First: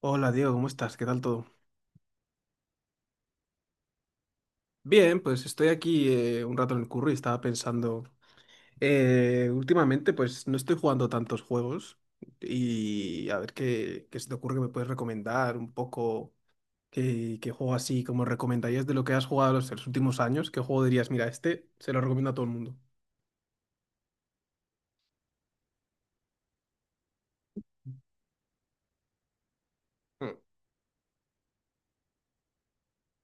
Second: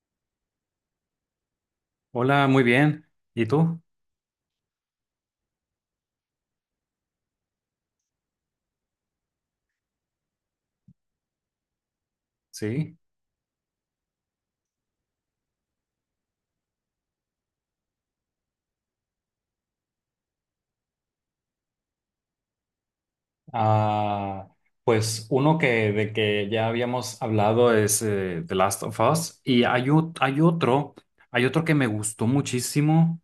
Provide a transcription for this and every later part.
Hola Diego, ¿cómo estás? ¿Qué tal todo? Hola, muy bien. ¿Y tú? Bien, pues estoy aquí un rato en el curro y estaba pensando, últimamente pues no estoy jugando tantos juegos Sí. y a ver qué se te ocurre que me puedes recomendar un poco, qué juego así como recomendarías de lo que has jugado los últimos años, qué juego dirías, mira, este se lo recomiendo a todo el mundo. Ah, pues uno que ya habíamos hablado es The Last of Us, y hay, o- Mm. hay otro que me gustó muchísimo,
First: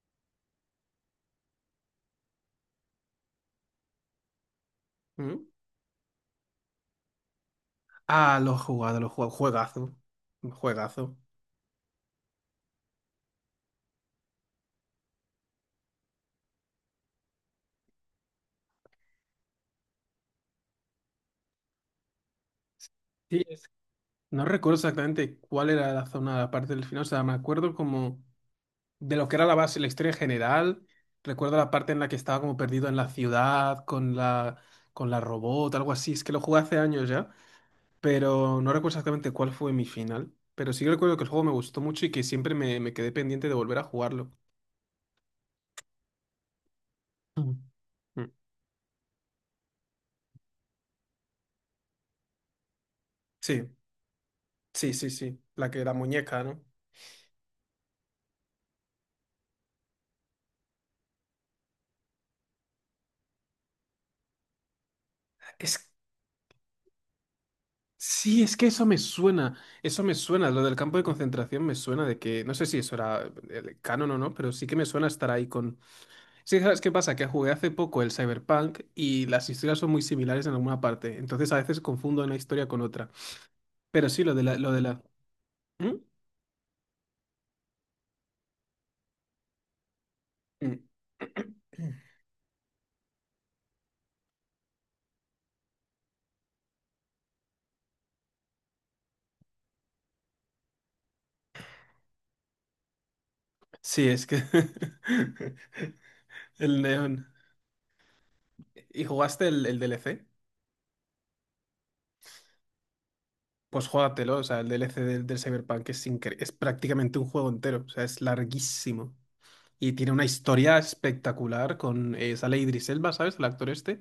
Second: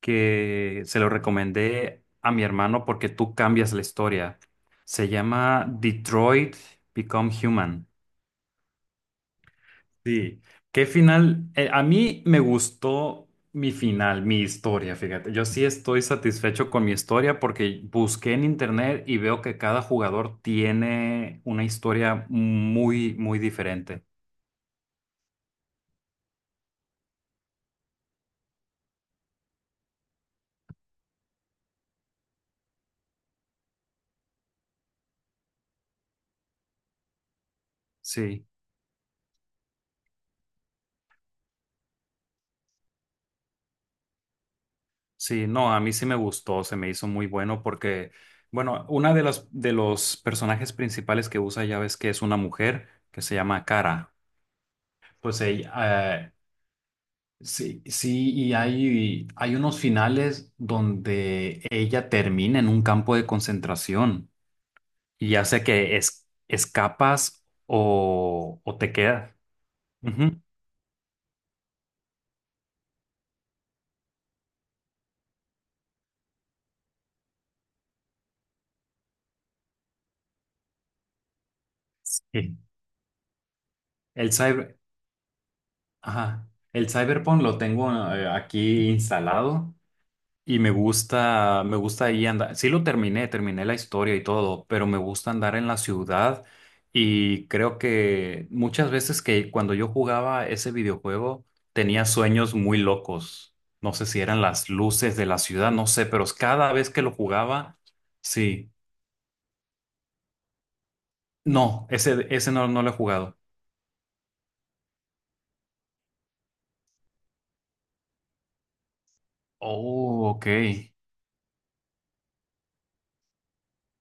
que se lo recomendé a mi hermano porque tú cambias la historia. Se ¿Mm? llama Detroit Become Human. Ah, lo he jugado, juegazo, Sí, qué juegazo. final. A mí me gustó mi final, mi historia, fíjate. Yo sí estoy satisfecho con mi historia porque busqué en internet y veo que cada jugador tiene una historia muy, muy Sí, diferente. no recuerdo exactamente cuál era la zona, la parte del final, o sea, me acuerdo como de lo que era la base, la historia en general. Recuerdo la parte en la que estaba como perdido en la ciudad con la robot, algo así. Es que lo jugué hace años ya, Sí, pero no recuerdo exactamente cuál fue mi final. Pero sí que recuerdo que el juego me gustó mucho y que siempre me quedé pendiente de volver a jugarlo. sí, no, a mí sí me gustó, se me hizo muy Mm. bueno porque, Mm. bueno, una de los personajes principales que usa ya ves que es una mujer que se llama Sí, Cara. sí, sí, sí. Pues La que la ella. Muñeca, ¿no? Sí, sí, y hay unos finales donde ella termina en un campo de concentración, y ya sea Es, que escapas sí, es o, que o eso te me quedas. suena. Eso me Ujú. suena. Lo del campo de concentración me suena de que, no sé si eso era el canon o no, pero sí que me suena estar ahí con. Sí, ¿sabes qué pasa? Que jugué hace poco el Cyberpunk y las historias son muy similares en alguna parte. Entonces a veces confundo una Sí. historia con otra. Pero sí, El lo cyber, de la. ¿Mm? ajá. El cyberpunk lo tengo, aquí instalado. Y me Mm. gusta, me gusta ahí andar. Sí lo terminé la historia y todo, pero me gusta andar en la ciudad, y creo que muchas veces que cuando yo jugaba ese videojuego tenía sueños muy locos. No sé Sí, si es eran que las luces de la ciudad, no sé, pero cada el vez que lo neón. jugaba, sí. ¿Y jugaste el DLC? No, ese no, no lo he jugado. Pues júgatelo, o sea, el DLC del Cyberpunk es, es prácticamente un juego entero, o sea, es larguísimo. Y tiene una Oh, ok. historia espectacular con sale Idris Elba, ¿sabes? El actor este.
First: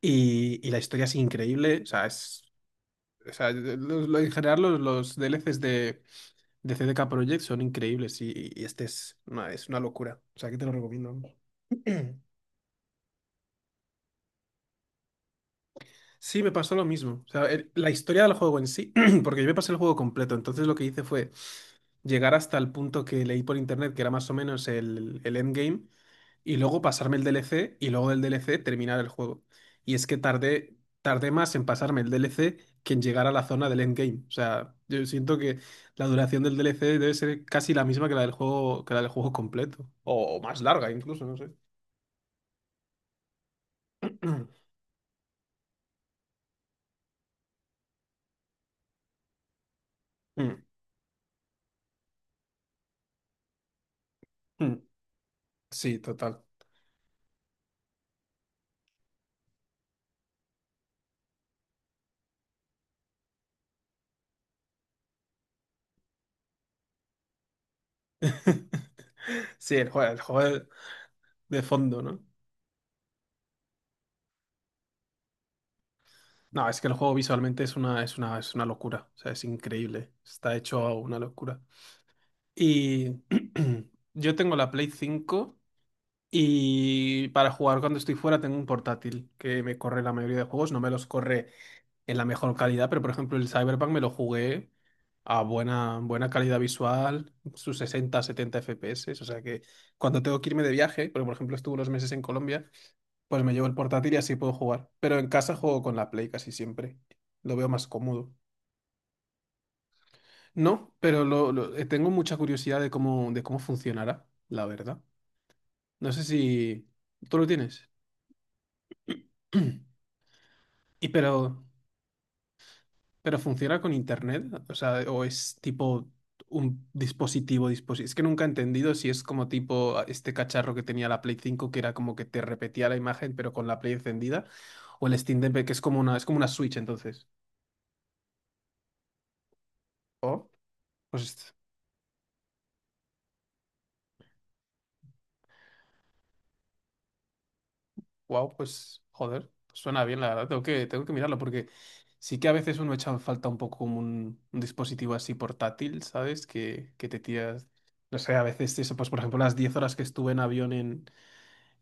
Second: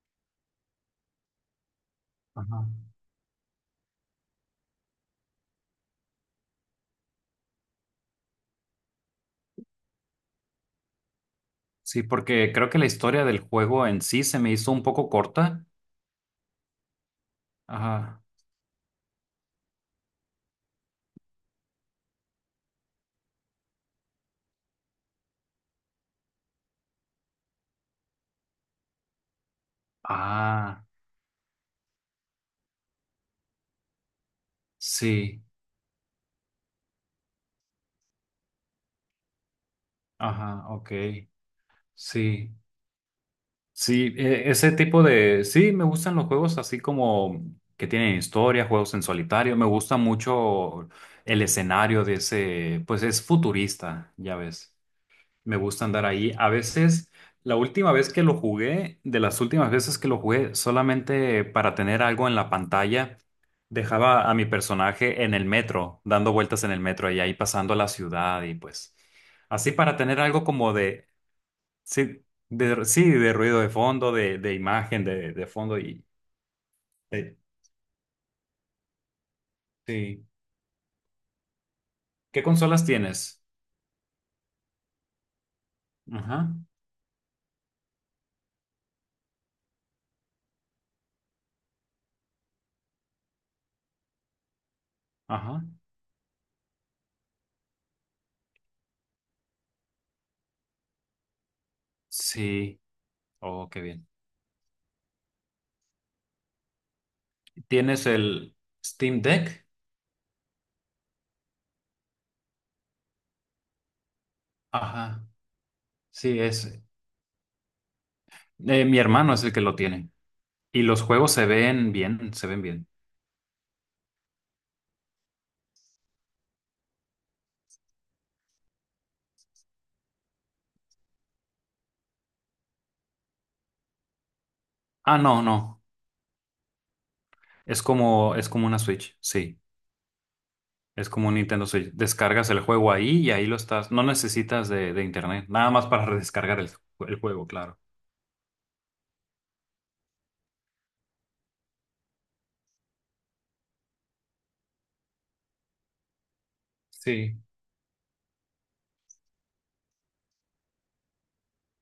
Y la historia es increíble, o sea, es. Ajá. O sea, en general los DLCs de CDK Projekt son increíbles y este es una locura. O sea, que te lo recomiendo, vamos. Sí, porque creo que la historia del juego en sí se me hizo un poco corta. Sí, me pasó lo mismo. O sea, la Ajá. historia del juego en sí, porque yo me pasé el juego completo, entonces lo que hice fue llegar hasta el punto que leí por internet, que era más o menos el endgame, y luego pasarme el DLC, y luego del DLC terminar el juego. Y es que Ah, tardé más en pasarme el DLC que en llegar a la zona del endgame. O sea, yo siento sí. que la duración del DLC debe ser casi la misma que la del juego, que la del juego completo, o más Ajá, larga ok. incluso, no sé. Sí, sí, ese tipo de. Sí, me gustan los juegos así como que tienen historia, juegos en solitario. Me gusta Mm, mucho el escenario de ese, pues es futurista, ya ves. mm. Me gusta Sí, andar ahí. total. A veces, la última vez que lo jugué, de las últimas veces que lo jugué, solamente para tener algo en la pantalla, dejaba a mi personaje en el metro, dando vueltas en el metro y ahí pasando la ciudad y pues. Así Sí, el para juego, tener el algo juego de como de. de fondo, ¿no? Sí, de, sí, de ruido de fondo, de, imagen, de fondo y. No, es que el juego eh, visualmente es una, es una, es una locura. O sea, es increíble. sí. Está hecho a una locura. ¿Qué consolas Y tienes? yo tengo la Play cinco Ajá, y para jugar cuando estoy fuera tengo un portátil que me corre la mayoría de juegos. No me los corre en la mejor calidad, pero por ejemplo el Cyberpunk me lo jugué a ajá. buena, buena calidad visual, sus 60, 70 FPS, o sea que cuando tengo que irme de viaje, porque por ejemplo estuve unos meses en Colombia, Sí. pues me llevo Oh, el qué bien. portátil y así puedo jugar, pero en casa juego con la Play casi siempre, lo veo más ¿Tienes cómodo. el Steam Deck? No, pero tengo mucha curiosidad de cómo funcionará, la verdad. Ajá. No sé Sí, si es. tú lo tienes. Mi hermano es el que lo tiene. Y los Y juegos se pero, ven bien, se ven bien. ¿pero funciona con internet? O sea, ¿o es tipo un dispositivo, dispositivo? Es que nunca he entendido si es como tipo este cacharro que tenía la Play cinco que era como que te repetía la imagen pero con la Play encendida o el Ah, Steam no, no. Deck que es como una, es como una Switch entonces. Es como una Switch, sí. Oh, Es como un pues Nintendo Switch. Descargas el juego ahí y ahí lo estás. No necesitas de internet. Nada más para descargar el juego, claro. wow, pues joder, pues suena bien la verdad, tengo que mirarlo porque sí que a veces uno echa en falta un poco como un dispositivo así portátil, ¿sabes? Que te Sí, tiras no sé, a veces eso, pues por ejemplo las 10 horas que estuve en avión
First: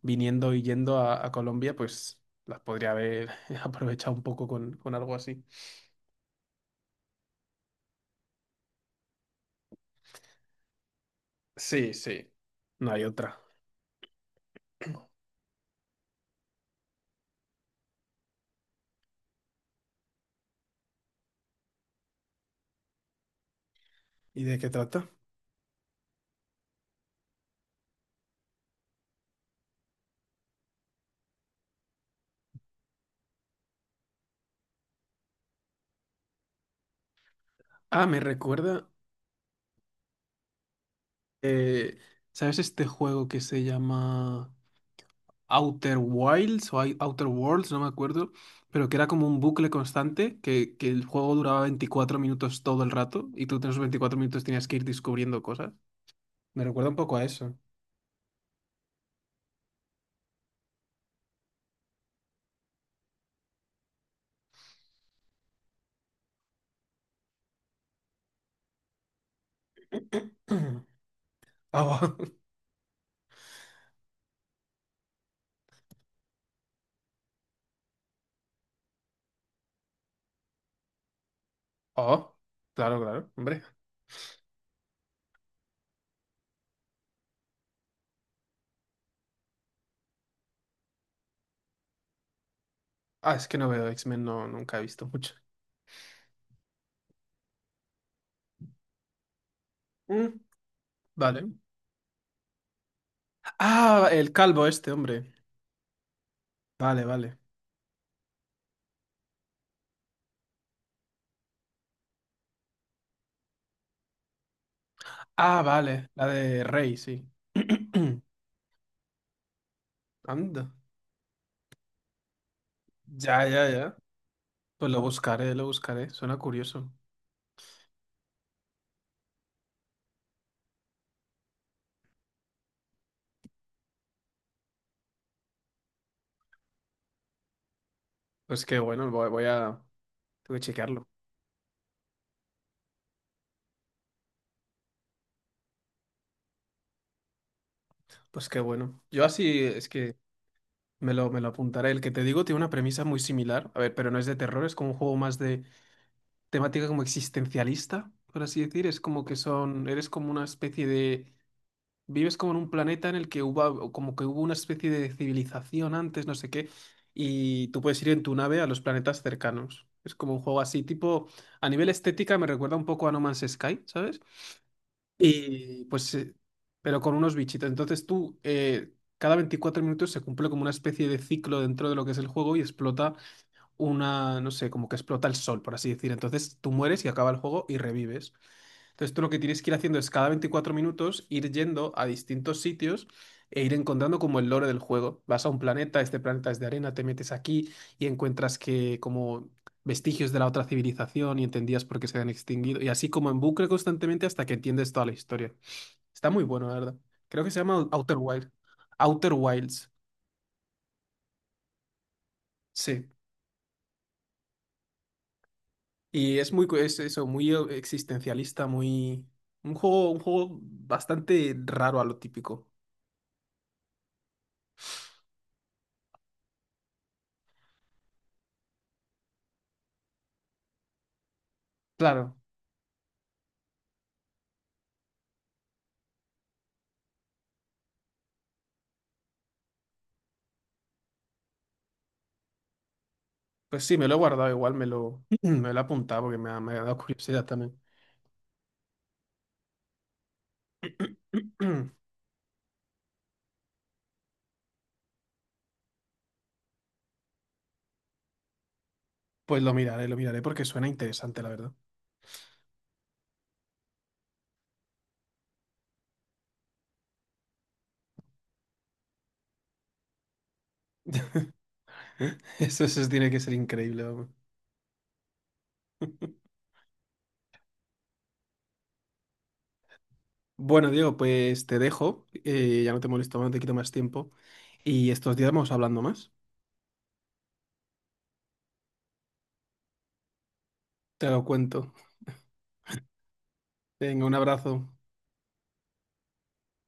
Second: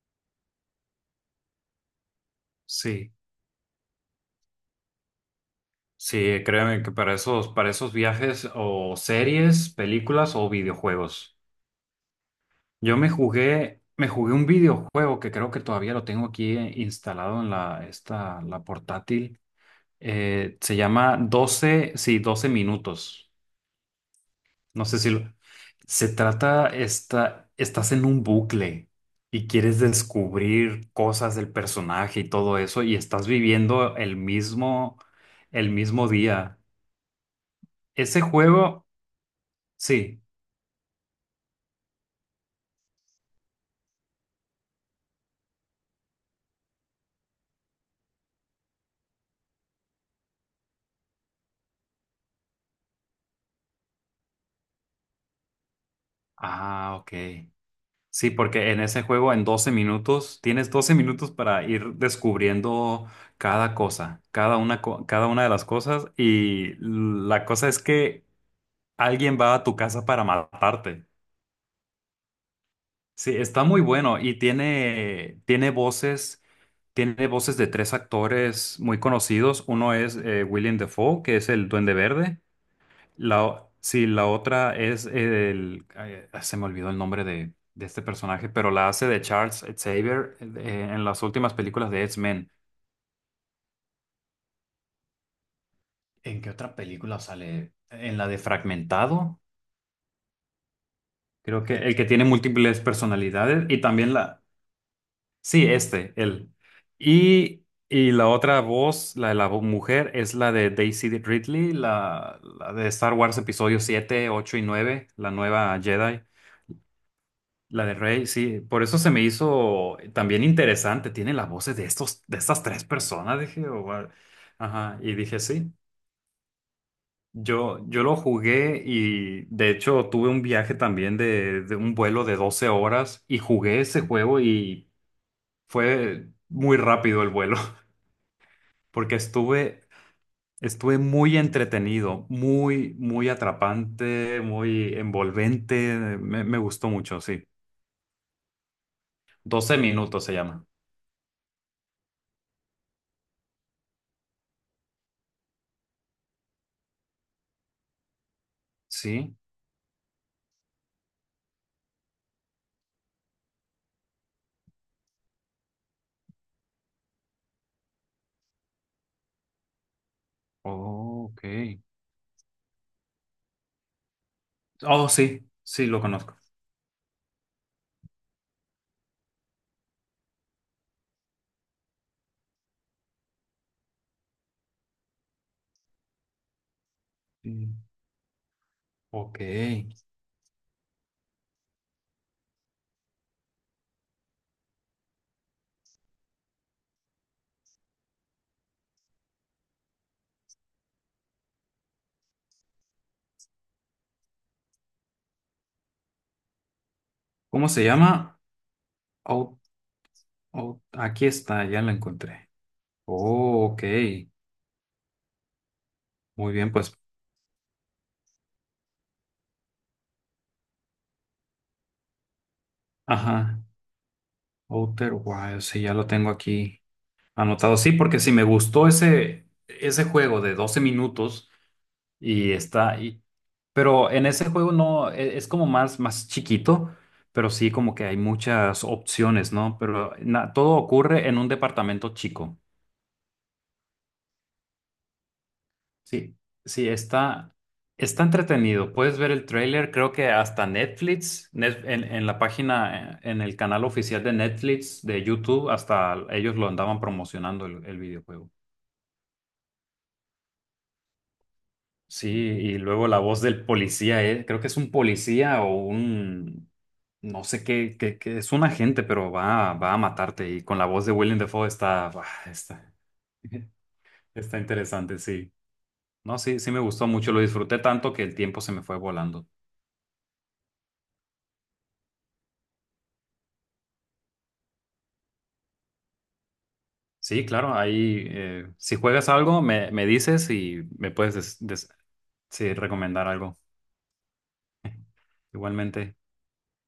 viniendo y yendo a Colombia, pues las podría sí. haber aprovechado un poco con algo así. Sí, créeme que para esos viajes, o series, películas o videojuegos. Sí, sí, no Yo hay me otra. jugué, me jugué un videojuego que creo que todavía lo tengo aquí, instalado en la portátil. Se llama doce minutos. ¿Y de qué No sé trata? si se trata, estás en un bucle y quieres descubrir cosas del personaje y todo eso, y estás viviendo el mismo día. Ah, me Ese juego, recuerda, sí. eh, ¿sabes este juego que se llama Outer Wilds o Outer Worlds? No me acuerdo, pero que era como un bucle constante, que el juego duraba 24 minutos todo el rato y tú en esos 24 minutos tenías que ir descubriendo cosas. Me recuerda un Ah, ok. poco a eso. Sí, porque en ese juego, en 12 minutos tienes 12 minutos para ir descubriendo cada cosa, cada una de las cosas, y la cosa es que alguien va a tu casa para matarte. Oh. Sí, está muy bueno y tiene voces de tres actores muy conocidos. Uno es William Dafoe, que es el Duende Oh, Verde. claro, claro, hombre. Sí, la otra es el, ay, se me olvidó el nombre de este personaje, pero la hace de Charles Xavier en las últimas películas de X-Men. Ah, es que no veo X-Men, no, nunca he visto mucho. ¿En qué otra película sale? En la de Fragmentado, Mm, vale. creo que el que tiene múltiples personalidades, y Ah, también el la, calvo este, hombre. sí, este, él. Vale, vale. Y, y la otra voz, la de la mujer, es la de Daisy Ridley, la de Star Wars episodio 7, 8 y 9, la Ah, nueva vale, Jedi. la de Rey, sí. La de Rey, sí, por eso se me hizo también Anda. interesante. Tiene las voces de estos, de estas tres personas, Ya, dije, ya, "Oh, ya. wow". Pues Ajá, lo y dije, buscaré, lo sí, buscaré. Suena curioso. yo lo jugué, y de hecho tuve un viaje también de un vuelo de 12 horas, y jugué ese juego y fue muy rápido el vuelo. Pues qué bueno, Porque voy a... estuve, Tengo que estuve chequearlo. muy entretenido, muy, muy atrapante, muy envolvente, me gustó mucho, sí. Pues qué bueno. Yo así Doce es que minutos se llama, me lo apuntaré. El que te digo tiene una premisa muy similar. A ver, pero no es de terror, es como un juego más de temática como existencialista, por así decir. Es como sí. que son... Eres como una especie de. Vives como en un planeta en el que hubo, como que hubo una especie de civilización antes, no sé qué, y tú puedes ir en tu nave a los planetas cercanos. Es como un juego así, Oh, tipo, a ok. nivel estética me recuerda un poco a No Man's Sky, ¿sabes? Oh, sí, Y sí, lo pues, conozco. pero con unos bichitos. Entonces tú, cada 24 minutos se cumple como una especie de ciclo dentro de lo que es el juego y explota una, no sé, como que explota el sol, por así decir. Entonces tú mueres y acaba el Sí. juego y revives. Entonces tú lo Ok. que tienes que ir haciendo es cada 24 minutos ir yendo a distintos sitios e ir encontrando como el lore del juego. Vas a un planeta, este planeta es de arena, te metes aquí y encuentras que como vestigios de la otra civilización y entendías por qué se habían extinguido. Y así como en bucle constantemente hasta que entiendes toda la historia. Está muy bueno, la verdad. Creo que se ¿Cómo se llama Outer llama? Wild. Outer Au- Wilds, Aquí está, ya la encontré. sí. Oh, ok. Y es Muy muy, bien, pues. es eso, muy existencialista, muy... un juego bastante raro a lo típico. Ajá. Outer Wilds, sí, ya lo tengo aquí anotado. Sí, porque sí me gustó ese juego de doce minutos, Claro. y está ahí. Pero en ese juego no, es como más, más chiquito, pero sí, como que hay muchas opciones, ¿no? Pero todo ocurre en un departamento chico. Pues sí, me lo he guardado igual, me lo he apuntado Sí, porque me ha sí, dado curiosidad está, también. está entretenido. Puedes ver el tráiler, creo que hasta Netflix, en, la página, en el canal oficial de Netflix, de YouTube, hasta ellos lo andaban promocionando el videojuego. Pues lo miraré porque suena interesante, la verdad. Sí, y luego la voz del policía, creo que es un policía o un, no sé, es un agente, pero va a matarte. Y con la voz de Willem Dafoe está, bah, Eso, está, eso tiene que ser increíble, vamos. está interesante, sí. No, sí, sí me gustó mucho, lo disfruté tanto que el tiempo se me fue volando. Bueno, Diego, pues te dejo, ya no te molesto más, no te quito más tiempo. Y estos días vamos hablando más. Sí, claro, ahí, si juegas algo, me dices y me Te puedes lo cuento. sí, recomendar algo. Venga, un abrazo. Igualmente.